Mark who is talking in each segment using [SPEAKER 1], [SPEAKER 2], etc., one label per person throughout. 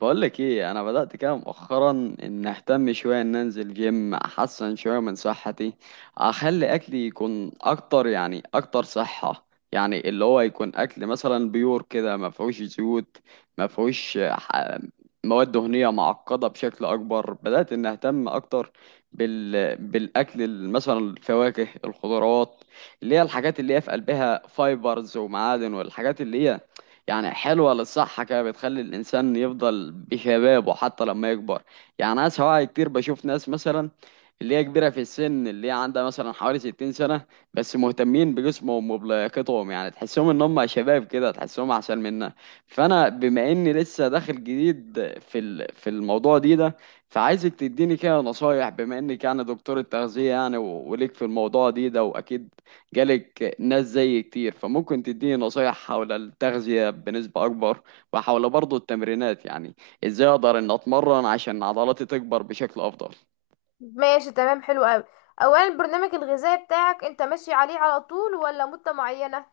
[SPEAKER 1] بقولك ايه، انا بدأت كده مؤخرا ان اهتم شوية، ان انزل جيم احسن شوية من صحتي. اخلي اكلي يكون اكتر، يعني اكتر صحة. يعني اللي هو يكون اكل مثلا بيور كده، ما فيهوش زيوت، ما فيهوش مواد دهنية معقدة بشكل اكبر. بدأت ان اهتم اكتر بالاكل، مثلا الفواكه، الخضروات، اللي هي الحاجات اللي هي في قلبها فايبرز ومعادن، والحاجات اللي هي يعني حلوة للصحة كده، بتخلي الإنسان يفضل بشبابه حتى لما يكبر. يعني أنا سواء كتير بشوف ناس مثلا اللي هي كبيرة في السن، اللي هي عندها مثلا حوالي 60 سنة، بس مهتمين بجسمهم وبلياقتهم، يعني تحسهم إن هم شباب كده، تحسهم أحسن منا. فأنا بما إني لسه داخل جديد في الموضوع ده، فعايزك تديني كده نصايح، بما إنك يعني دكتور التغذية، وليك في الموضوع ده، وأكيد جالك ناس زي كتير، فممكن تديني نصايح حول التغذية بنسبة أكبر، وحول برضو التمرينات، يعني إزاي أقدر إن أتمرن عشان عضلاتي تكبر بشكل أفضل.
[SPEAKER 2] ماشي، تمام، حلو قوي. اولا، البرنامج الغذائي بتاعك انت ماشي عليه على طول ولا مدة معينة؟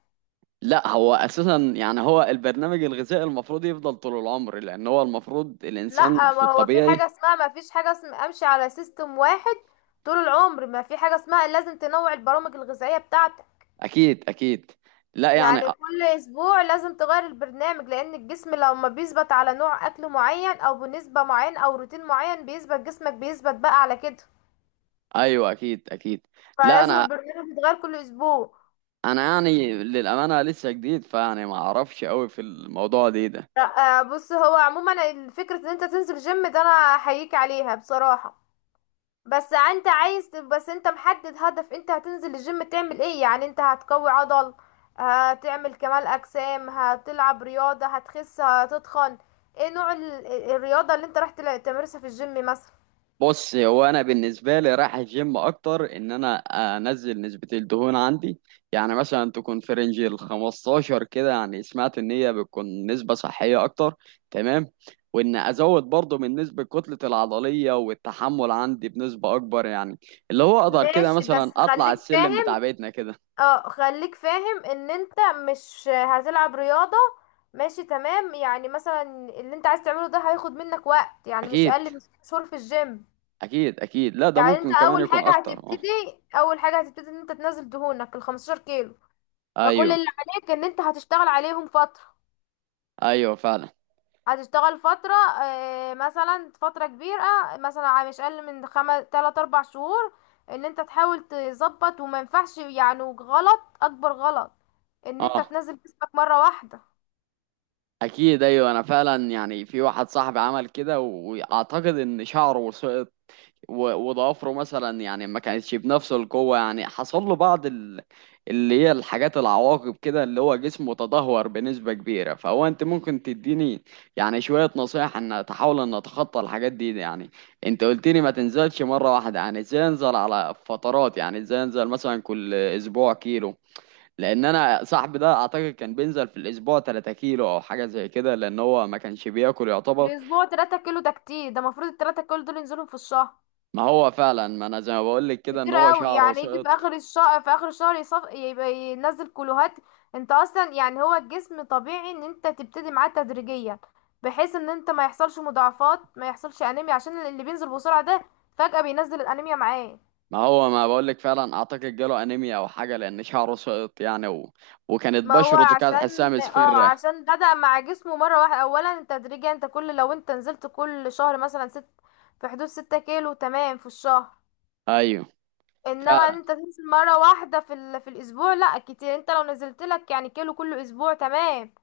[SPEAKER 1] لا، هو أساسا يعني هو البرنامج الغذائي المفروض يفضل طول العمر، لأن هو المفروض الإنسان
[SPEAKER 2] لا،
[SPEAKER 1] في
[SPEAKER 2] ما هو في حاجة
[SPEAKER 1] الطبيعي.
[SPEAKER 2] اسمها ما فيش حاجة اسمها امشي على سيستم واحد طول العمر. ما في حاجة اسمها، لازم تنوع البرامج الغذائية بتاعتك.
[SPEAKER 1] أكيد أكيد. لا يعني
[SPEAKER 2] يعني كل اسبوع لازم تغير البرنامج، لان الجسم لما بيثبت على نوع اكل معين او بنسبة معينة او روتين معين بيثبت، جسمك بيثبت بقى على كده.
[SPEAKER 1] أيوه أكيد أكيد. لا،
[SPEAKER 2] فلازم
[SPEAKER 1] أنا
[SPEAKER 2] البرنامج يتغير كل اسبوع.
[SPEAKER 1] أنا يعني للأمانة لسه جديد، فيعني ما أعرفش أوي في الموضوع ده.
[SPEAKER 2] لا بص، هو عموما فكرة ان انت تنزل جيم ده، انا احييك عليها بصراحة. بس انت عايز تب- بس انت محدد هدف، انت هتنزل الجيم تعمل ايه؟ يعني انت هتقوي عضل، هتعمل كمال اجسام، هتلعب رياضة، هتخس، هتتخن؟ ايه نوع الرياضة اللي انت تمارسها في الجيم مثلا؟
[SPEAKER 1] بص، هو انا بالنسبه لي رايح الجيم اكتر ان انا انزل نسبه الدهون عندي، يعني مثلا تكون في رينج ال 15 كده، يعني سمعت ان هي بتكون نسبه صحيه اكتر. تمام. وان ازود برضه من نسبه كتله العضليه والتحمل عندي بنسبه اكبر، يعني اللي هو اقدر كده
[SPEAKER 2] ماشي، بس
[SPEAKER 1] مثلا اطلع
[SPEAKER 2] خليك
[SPEAKER 1] السلم بتاع
[SPEAKER 2] فاهم.
[SPEAKER 1] بيتنا كده.
[SPEAKER 2] اه خليك فاهم ان انت مش هتلعب رياضة. ماشي تمام، يعني مثلا اللي انت عايز تعمله ده هياخد منك وقت، يعني مش
[SPEAKER 1] اكيد.
[SPEAKER 2] اقل من ست شهور في الجيم.
[SPEAKER 1] اكيد اكيد. لا، ده
[SPEAKER 2] يعني انت
[SPEAKER 1] ممكن كمان يكون اكتر. اه.
[SPEAKER 2] اول حاجة هتبتدي ان انت تنزل دهونك ال 15 كيلو. فكل
[SPEAKER 1] ايوه
[SPEAKER 2] اللي عليك ان انت هتشتغل عليهم فترة،
[SPEAKER 1] ايوه فعلا.
[SPEAKER 2] هتشتغل فترة، مثلا فترة كبيرة، مثلا مش أقل من خمس، تلات، أربع شهور. إن أنت تحاول تظبط، وما ينفعش، يعني غلط، أكبر غلط إن أنت
[SPEAKER 1] اه.
[SPEAKER 2] تنزل جسمك مرة واحدة.
[SPEAKER 1] اكيد. ايوه، انا فعلا يعني في واحد صاحبي عمل كده واعتقد ان شعره وسقط، وضوافره مثلا يعني ما كانتش بنفس القوه، يعني حصل له بعض اللي هي الحاجات العواقب كده، اللي هو جسمه تدهور بنسبه كبيره. فهو انت ممكن تديني يعني شويه نصايح ان اتحاول ان اتخطى الحاجات دي، يعني انت قلت لي ما تنزلش مره واحده، يعني ازاي انزل على فترات؟ يعني ازاي انزل؟ مثلا كل اسبوع كيلو؟ لان انا صاحبي ده اعتقد كان بينزل في الاسبوع 3 كيلو او حاجه زي كده، لان هو ما كانش بياكل يعتبر.
[SPEAKER 2] الأسبوع تلاتة كيلو ده كتير، ده المفروض التلاتة كيلو دول ينزلهم في الشهر.
[SPEAKER 1] ما هو فعلا. ما انا زي ما بقول لك كده ان
[SPEAKER 2] كتير
[SPEAKER 1] هو
[SPEAKER 2] قوي،
[SPEAKER 1] شعره
[SPEAKER 2] يعني يجي في
[SPEAKER 1] سقط.
[SPEAKER 2] اخر الشهر، في اخر الشهر يبقى ينزل كلوهات. انت اصلا، يعني هو الجسم طبيعي ان انت تبتدي معاه تدريجيا، بحيث ان انت ما يحصلش مضاعفات، ما يحصلش انيميا، عشان اللي بينزل بسرعة ده فجأة بينزل الانيميا معاه.
[SPEAKER 1] ما هو ما بقول لك فعلا اعتقد جاله انيميا او حاجه، لان شعره سقط يعني وكانت
[SPEAKER 2] ما هو
[SPEAKER 1] بشرته كانت تحسها
[SPEAKER 2] عشان
[SPEAKER 1] مصفرة.
[SPEAKER 2] عشان بدأ مع جسمه مرة واحدة. اولا تدريجيا، انت لو انت نزلت كل شهر مثلا ست، في حدود ستة كيلو تمام في الشهر.
[SPEAKER 1] ايوه
[SPEAKER 2] انما
[SPEAKER 1] فعلا.
[SPEAKER 2] انت تنزل مره واحده في في الاسبوع لا، كتير. انت لو نزلت لك يعني كيلو كل اسبوع تمام.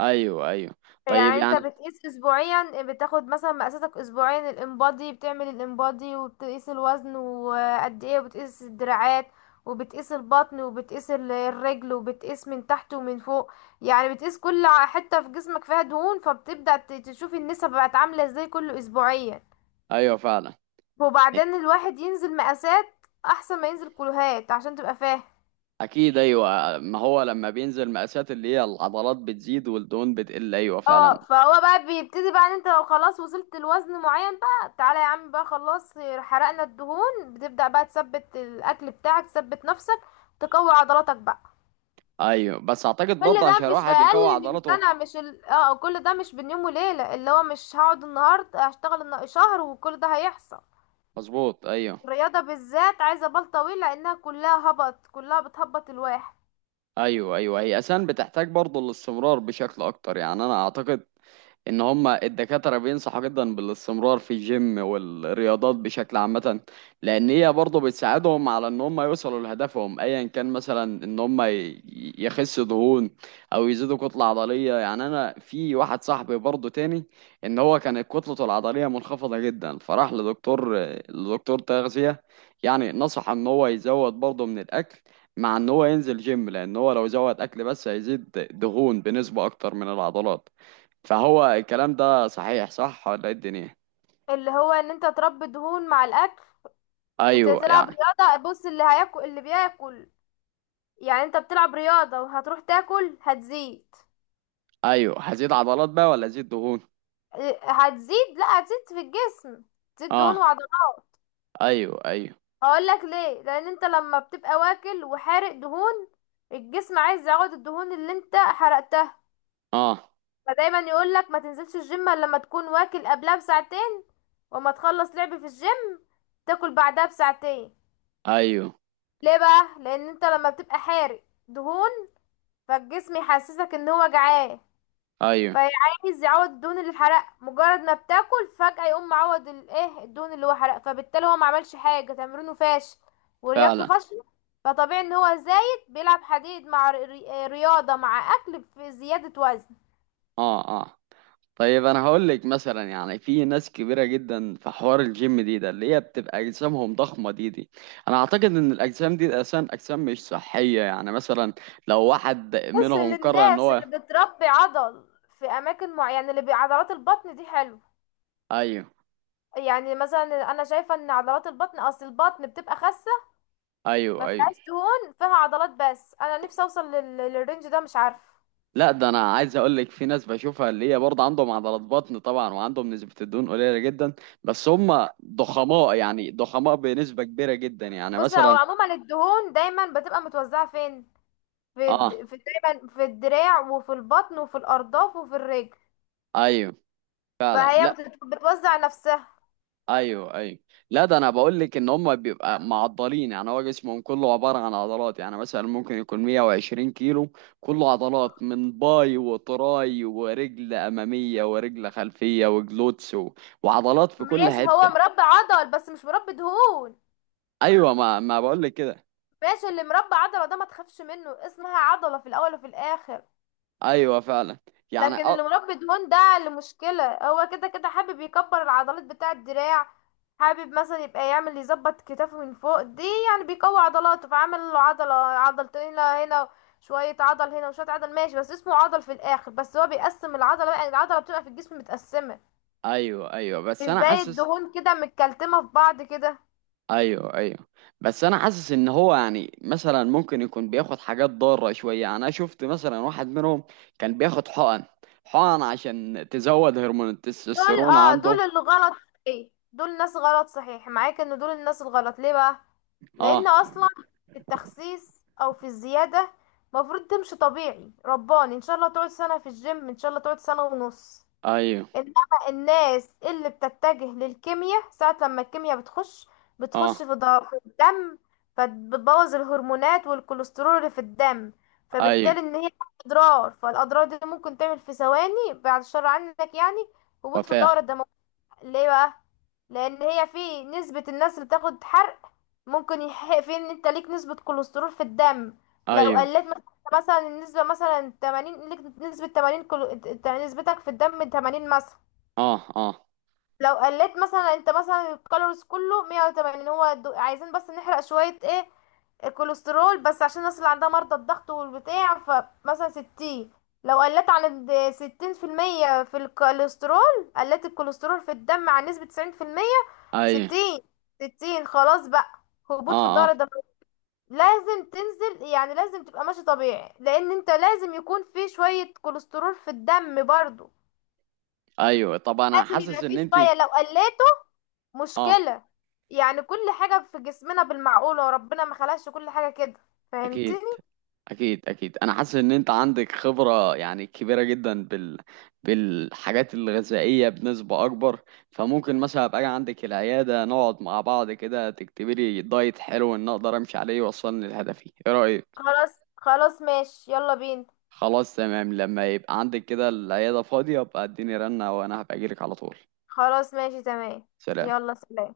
[SPEAKER 1] ايوه ايوه. طيب
[SPEAKER 2] يعني انت
[SPEAKER 1] يعني.
[SPEAKER 2] بتقيس اسبوعيا، بتاخد مثلا مقاساتك اسبوعيا، الانبادي، بتعمل الانبادي وبتقيس الوزن وقد ايه، وبتقيس الدراعات وبتقيس البطن وبتقيس الرجل، وبتقيس من تحت ومن فوق. يعني بتقيس كل حته في جسمك فيها دهون، فبتبدأ تشوف النسب بقت عامله ازاي كل اسبوعيا.
[SPEAKER 1] ايوه فعلا.
[SPEAKER 2] وبعدين الواحد ينزل مقاسات احسن ما ينزل كيلوهات عشان تبقى فاهم.
[SPEAKER 1] اكيد. ايوه، ما هو لما بينزل مقاسات اللي هي العضلات بتزيد والدهون بتقل، ايوه فعلا.
[SPEAKER 2] اه فهو بقى بيبتدي بقى ان انت لو خلاص وصلت لوزن معين بقى، تعالى يا عم بقى، خلاص، حرقنا الدهون، بتبدأ بقى تثبت الاكل بتاعك، تثبت نفسك، تقوي عضلاتك بقى.
[SPEAKER 1] ايوه، بس اعتقد
[SPEAKER 2] كل
[SPEAKER 1] برضه
[SPEAKER 2] ده
[SPEAKER 1] عشان
[SPEAKER 2] مش
[SPEAKER 1] الواحد يقوي
[SPEAKER 2] اقل من
[SPEAKER 1] عضلاته.
[SPEAKER 2] سنة، مش ال... اه كل ده مش بين يوم وليلة. اللي هو مش هقعد النهاردة هشتغل شهر وكل ده هيحصل.
[SPEAKER 1] مظبوط. ايوه
[SPEAKER 2] الرياضة بالذات عايزة بال طويل، لانها كلها هبط، كلها بتهبط الواحد.
[SPEAKER 1] ايوه. ايوه، هي اساسا بتحتاج برضه الاستمرار بشكل اكتر، يعني انا اعتقد ان هما الدكاترة بينصحوا جدا بالاستمرار في الجيم والرياضات بشكل عامة، لان هي برضه بتساعدهم على ان هما يوصلوا لهدفهم، ايا كان، مثلا ان يخسوا دهون، او يزيدوا كتلة عضلية. يعني انا في واحد صاحبي برضه تاني ان هو كانت كتلته العضلية منخفضة جدا، فراح لدكتور تغذية، يعني نصح ان هو يزود برضه من الاكل، مع ان هو ينزل جيم، لان هو لو زود اكل بس هيزيد دهون بنسبة اكتر من العضلات. فهو الكلام ده صحيح، صح ولا ايه الدنيا؟
[SPEAKER 2] اللي هو ان انت تربي دهون مع الاكل، انت
[SPEAKER 1] ايوه
[SPEAKER 2] تلعب
[SPEAKER 1] يعني.
[SPEAKER 2] رياضة. بص، اللي هياكل اللي بياكل، يعني انت بتلعب رياضة وهتروح تاكل، هتزيد.
[SPEAKER 1] ايوه، هزيد عضلات بقى ولا ازيد دهون؟
[SPEAKER 2] إيه، هتزيد لا هتزيد في الجسم، تزيد دهون
[SPEAKER 1] اه.
[SPEAKER 2] وعضلات.
[SPEAKER 1] ايوه ايوه.
[SPEAKER 2] هقول لك ليه. لان انت لما بتبقى واكل وحارق دهون، الجسم عايز يعوض الدهون اللي انت حرقتها.
[SPEAKER 1] اه.
[SPEAKER 2] فدايما يقول لك ما تنزلش الجيم الا لما تكون واكل قبلها بساعتين، وما تخلص لعب في الجيم تاكل بعدها بساعتين.
[SPEAKER 1] ايوه
[SPEAKER 2] ليه بقى؟ لان انت لما بتبقى حارق دهون، فالجسم يحسسك ان هو جعان،
[SPEAKER 1] ايوه
[SPEAKER 2] فعايز يعوض الدهون اللي اتحرق. مجرد ما بتاكل فجأة يقوم معوض الايه، الدهون اللي هو حرق. فبالتالي هو ما عملش حاجة، تمرينه فاشل ورياضته
[SPEAKER 1] فعلا.
[SPEAKER 2] فاشلة. فطبيعي ان هو زايد، بيلعب حديد مع رياضة مع اكل، في زيادة وزن.
[SPEAKER 1] اه اه. طيب، انا هقول لك مثلا يعني في ناس كبيره جدا في حوار الجيم ده اللي هي بتبقى اجسامهم ضخمه دي. انا اعتقد ان الاجسام دي اصلا اجسام مش صحيه، يعني مثلا لو واحد
[SPEAKER 2] بص،
[SPEAKER 1] منهم قرر ان
[SPEAKER 2] للناس
[SPEAKER 1] هو.
[SPEAKER 2] اللي بتربي عضل في اماكن معينة، اللي بعضلات البطن دي حلو.
[SPEAKER 1] ايوه
[SPEAKER 2] يعني مثلا انا شايفة ان عضلات البطن، اصل البطن بتبقى خاسة، ما
[SPEAKER 1] ايوه ايوه.
[SPEAKER 2] فيهاش دهون، فيها عضلات بس. انا نفسي اوصل للرينج ده، مش عارفة.
[SPEAKER 1] لا، ده انا عايز اقول لك في ناس بشوفها اللي هي برضه عندهم عضلات بطن طبعا، وعندهم نسبة الدهون قليلة جدا، بس هم ضخماء، يعني ضخماء بنسبة كبيرة جدا، يعني
[SPEAKER 2] بص، هو
[SPEAKER 1] مثلا.
[SPEAKER 2] عموما الدهون دايما بتبقى متوزعة فين؟ في،
[SPEAKER 1] اه.
[SPEAKER 2] دايما في الدراع وفي البطن وفي الأرداف وفي الرجل.
[SPEAKER 1] ايوه فعلا. لا.
[SPEAKER 2] بتوزع نفسها.
[SPEAKER 1] ايوه ايوه. لا، ده انا بقول لك ان هم بيبقى معضلين، يعني هو جسمهم كله عبارة عن عضلات، يعني مثلا ممكن يكون 120 كيلو، كله عضلات من باي وتراي ورجل امامية ورجل خلفية وجلوتس وعضلات في كل
[SPEAKER 2] ماشي،
[SPEAKER 1] حتة.
[SPEAKER 2] هو مربي عضل بس مش مربي دهون.
[SPEAKER 1] ايوه، ما بقول لك كده.
[SPEAKER 2] ماشي، اللي مربي عضلة ده ما تخافش منه، اسمها عضلة في الأول وفي الآخر.
[SPEAKER 1] ايوه فعلا. يعني
[SPEAKER 2] لكن اللي مربي دهون ده اللي مشكلة. هو كده كده حابب يكبر العضلات بتاع الدراع، حابب مثلا يبقى يعمل، يظبط كتافه من فوق دي، يعني بيقوي عضلاته فعمل له عضلة، عضلتين هنا هنا، شوية عضل هنا وشوية عضل، ماشي، بس اسمه عضل في الآخر. بس هو بيقسم العضلة بقى، يعني العضلة بتبقى في الجسم متقسمة
[SPEAKER 1] ايوه ايوه
[SPEAKER 2] مش
[SPEAKER 1] بس انا
[SPEAKER 2] زي
[SPEAKER 1] حاسس
[SPEAKER 2] الدهون كده، متكلتمة في بعض كده.
[SPEAKER 1] ايوه ايوه، بس انا حاسس ان هو يعني مثلا ممكن يكون بياخد حاجات ضاره شويه، يعني انا شفت مثلا واحد منهم كان بياخد حقن. حقن عشان تزود هرمون
[SPEAKER 2] دول
[SPEAKER 1] التستوستيرون عنده.
[SPEAKER 2] دول اللي غلط، صحيح. دول ناس غلط، صحيح معاك ان دول الناس الغلط. ليه بقى؟ لان
[SPEAKER 1] اه.
[SPEAKER 2] اصلا في التخسيس او في الزيادة مفروض تمشي طبيعي، رباني، ان شاء الله تقعد سنة في الجيم، ان شاء الله تقعد سنة ونص.
[SPEAKER 1] ايوه.
[SPEAKER 2] انما الناس اللي بتتجه للكيمياء، ساعة لما الكيمياء بتخش، بتخش
[SPEAKER 1] اه
[SPEAKER 2] في في الدم، فبتبوظ الهرمونات والكوليسترول اللي في الدم.
[SPEAKER 1] ايوه.
[SPEAKER 2] فبالتالي ان هي اضرار، فالاضرار دي ممكن تعمل في ثواني، بعد الشر عنك يعني، هبوط في الدورة
[SPEAKER 1] وفاه.
[SPEAKER 2] الدموية. ليه بقى؟ لان هي في نسبة الناس اللي بتاخد حرق، ممكن يحق في ان انت ليك نسبة كوليسترول في الدم. لو
[SPEAKER 1] ايوه.
[SPEAKER 2] قلت مثلا النسبة مثلا 80، ليك نسبة 80 نسبتك في الدم 80 مثلا.
[SPEAKER 1] اه اه.
[SPEAKER 2] لو قلت مثلا انت مثلا الكالوريز كله 180، هو عايزين بس نحرق شوية ايه، الكوليسترول بس، عشان الناس اللي عندها مرضى الضغط والبتاع. فمثلا 60، لو قلت عن 60% في المية في الكوليسترول، قلت الكوليسترول في الدم عن نسبة 90%،
[SPEAKER 1] ايوه.
[SPEAKER 2] 60، 60 خلاص بقى، هبوط في
[SPEAKER 1] اه
[SPEAKER 2] الدورة
[SPEAKER 1] اه.
[SPEAKER 2] الدموية. لازم تنزل، يعني لازم تبقى ماشي طبيعي، لان انت لازم يكون في شوية كوليسترول في الدم برضو.
[SPEAKER 1] ايوه. طب انا
[SPEAKER 2] لازم
[SPEAKER 1] حاسس
[SPEAKER 2] يبقى في
[SPEAKER 1] ان انت.
[SPEAKER 2] شوية، لو قلت
[SPEAKER 1] اه.
[SPEAKER 2] مشكلة. يعني كل حاجة في جسمنا بالمعقولة، وربنا ما خلقش كل حاجة كده،
[SPEAKER 1] اكيد
[SPEAKER 2] فهمتني؟
[SPEAKER 1] اكيد. اكيد انا حاسس ان انت عندك خبره، يعني كبيره جدا بالحاجات الغذائيه بنسبه اكبر، فممكن مثلا ابقى أجي عندك العياده، نقعد مع بعض كده، تكتبي لي دايت حلو ان اقدر امشي عليه، يوصلني لهدفي. ايه رايك؟
[SPEAKER 2] خلاص خلاص، ماشي، يلا بينا.
[SPEAKER 1] خلاص تمام. لما يبقى عندك كده العياده فاضيه ابقى اديني رنه، وانا هبقى اجيلك على طول.
[SPEAKER 2] خلاص ماشي تمام.
[SPEAKER 1] سلام.
[SPEAKER 2] يلا سلام.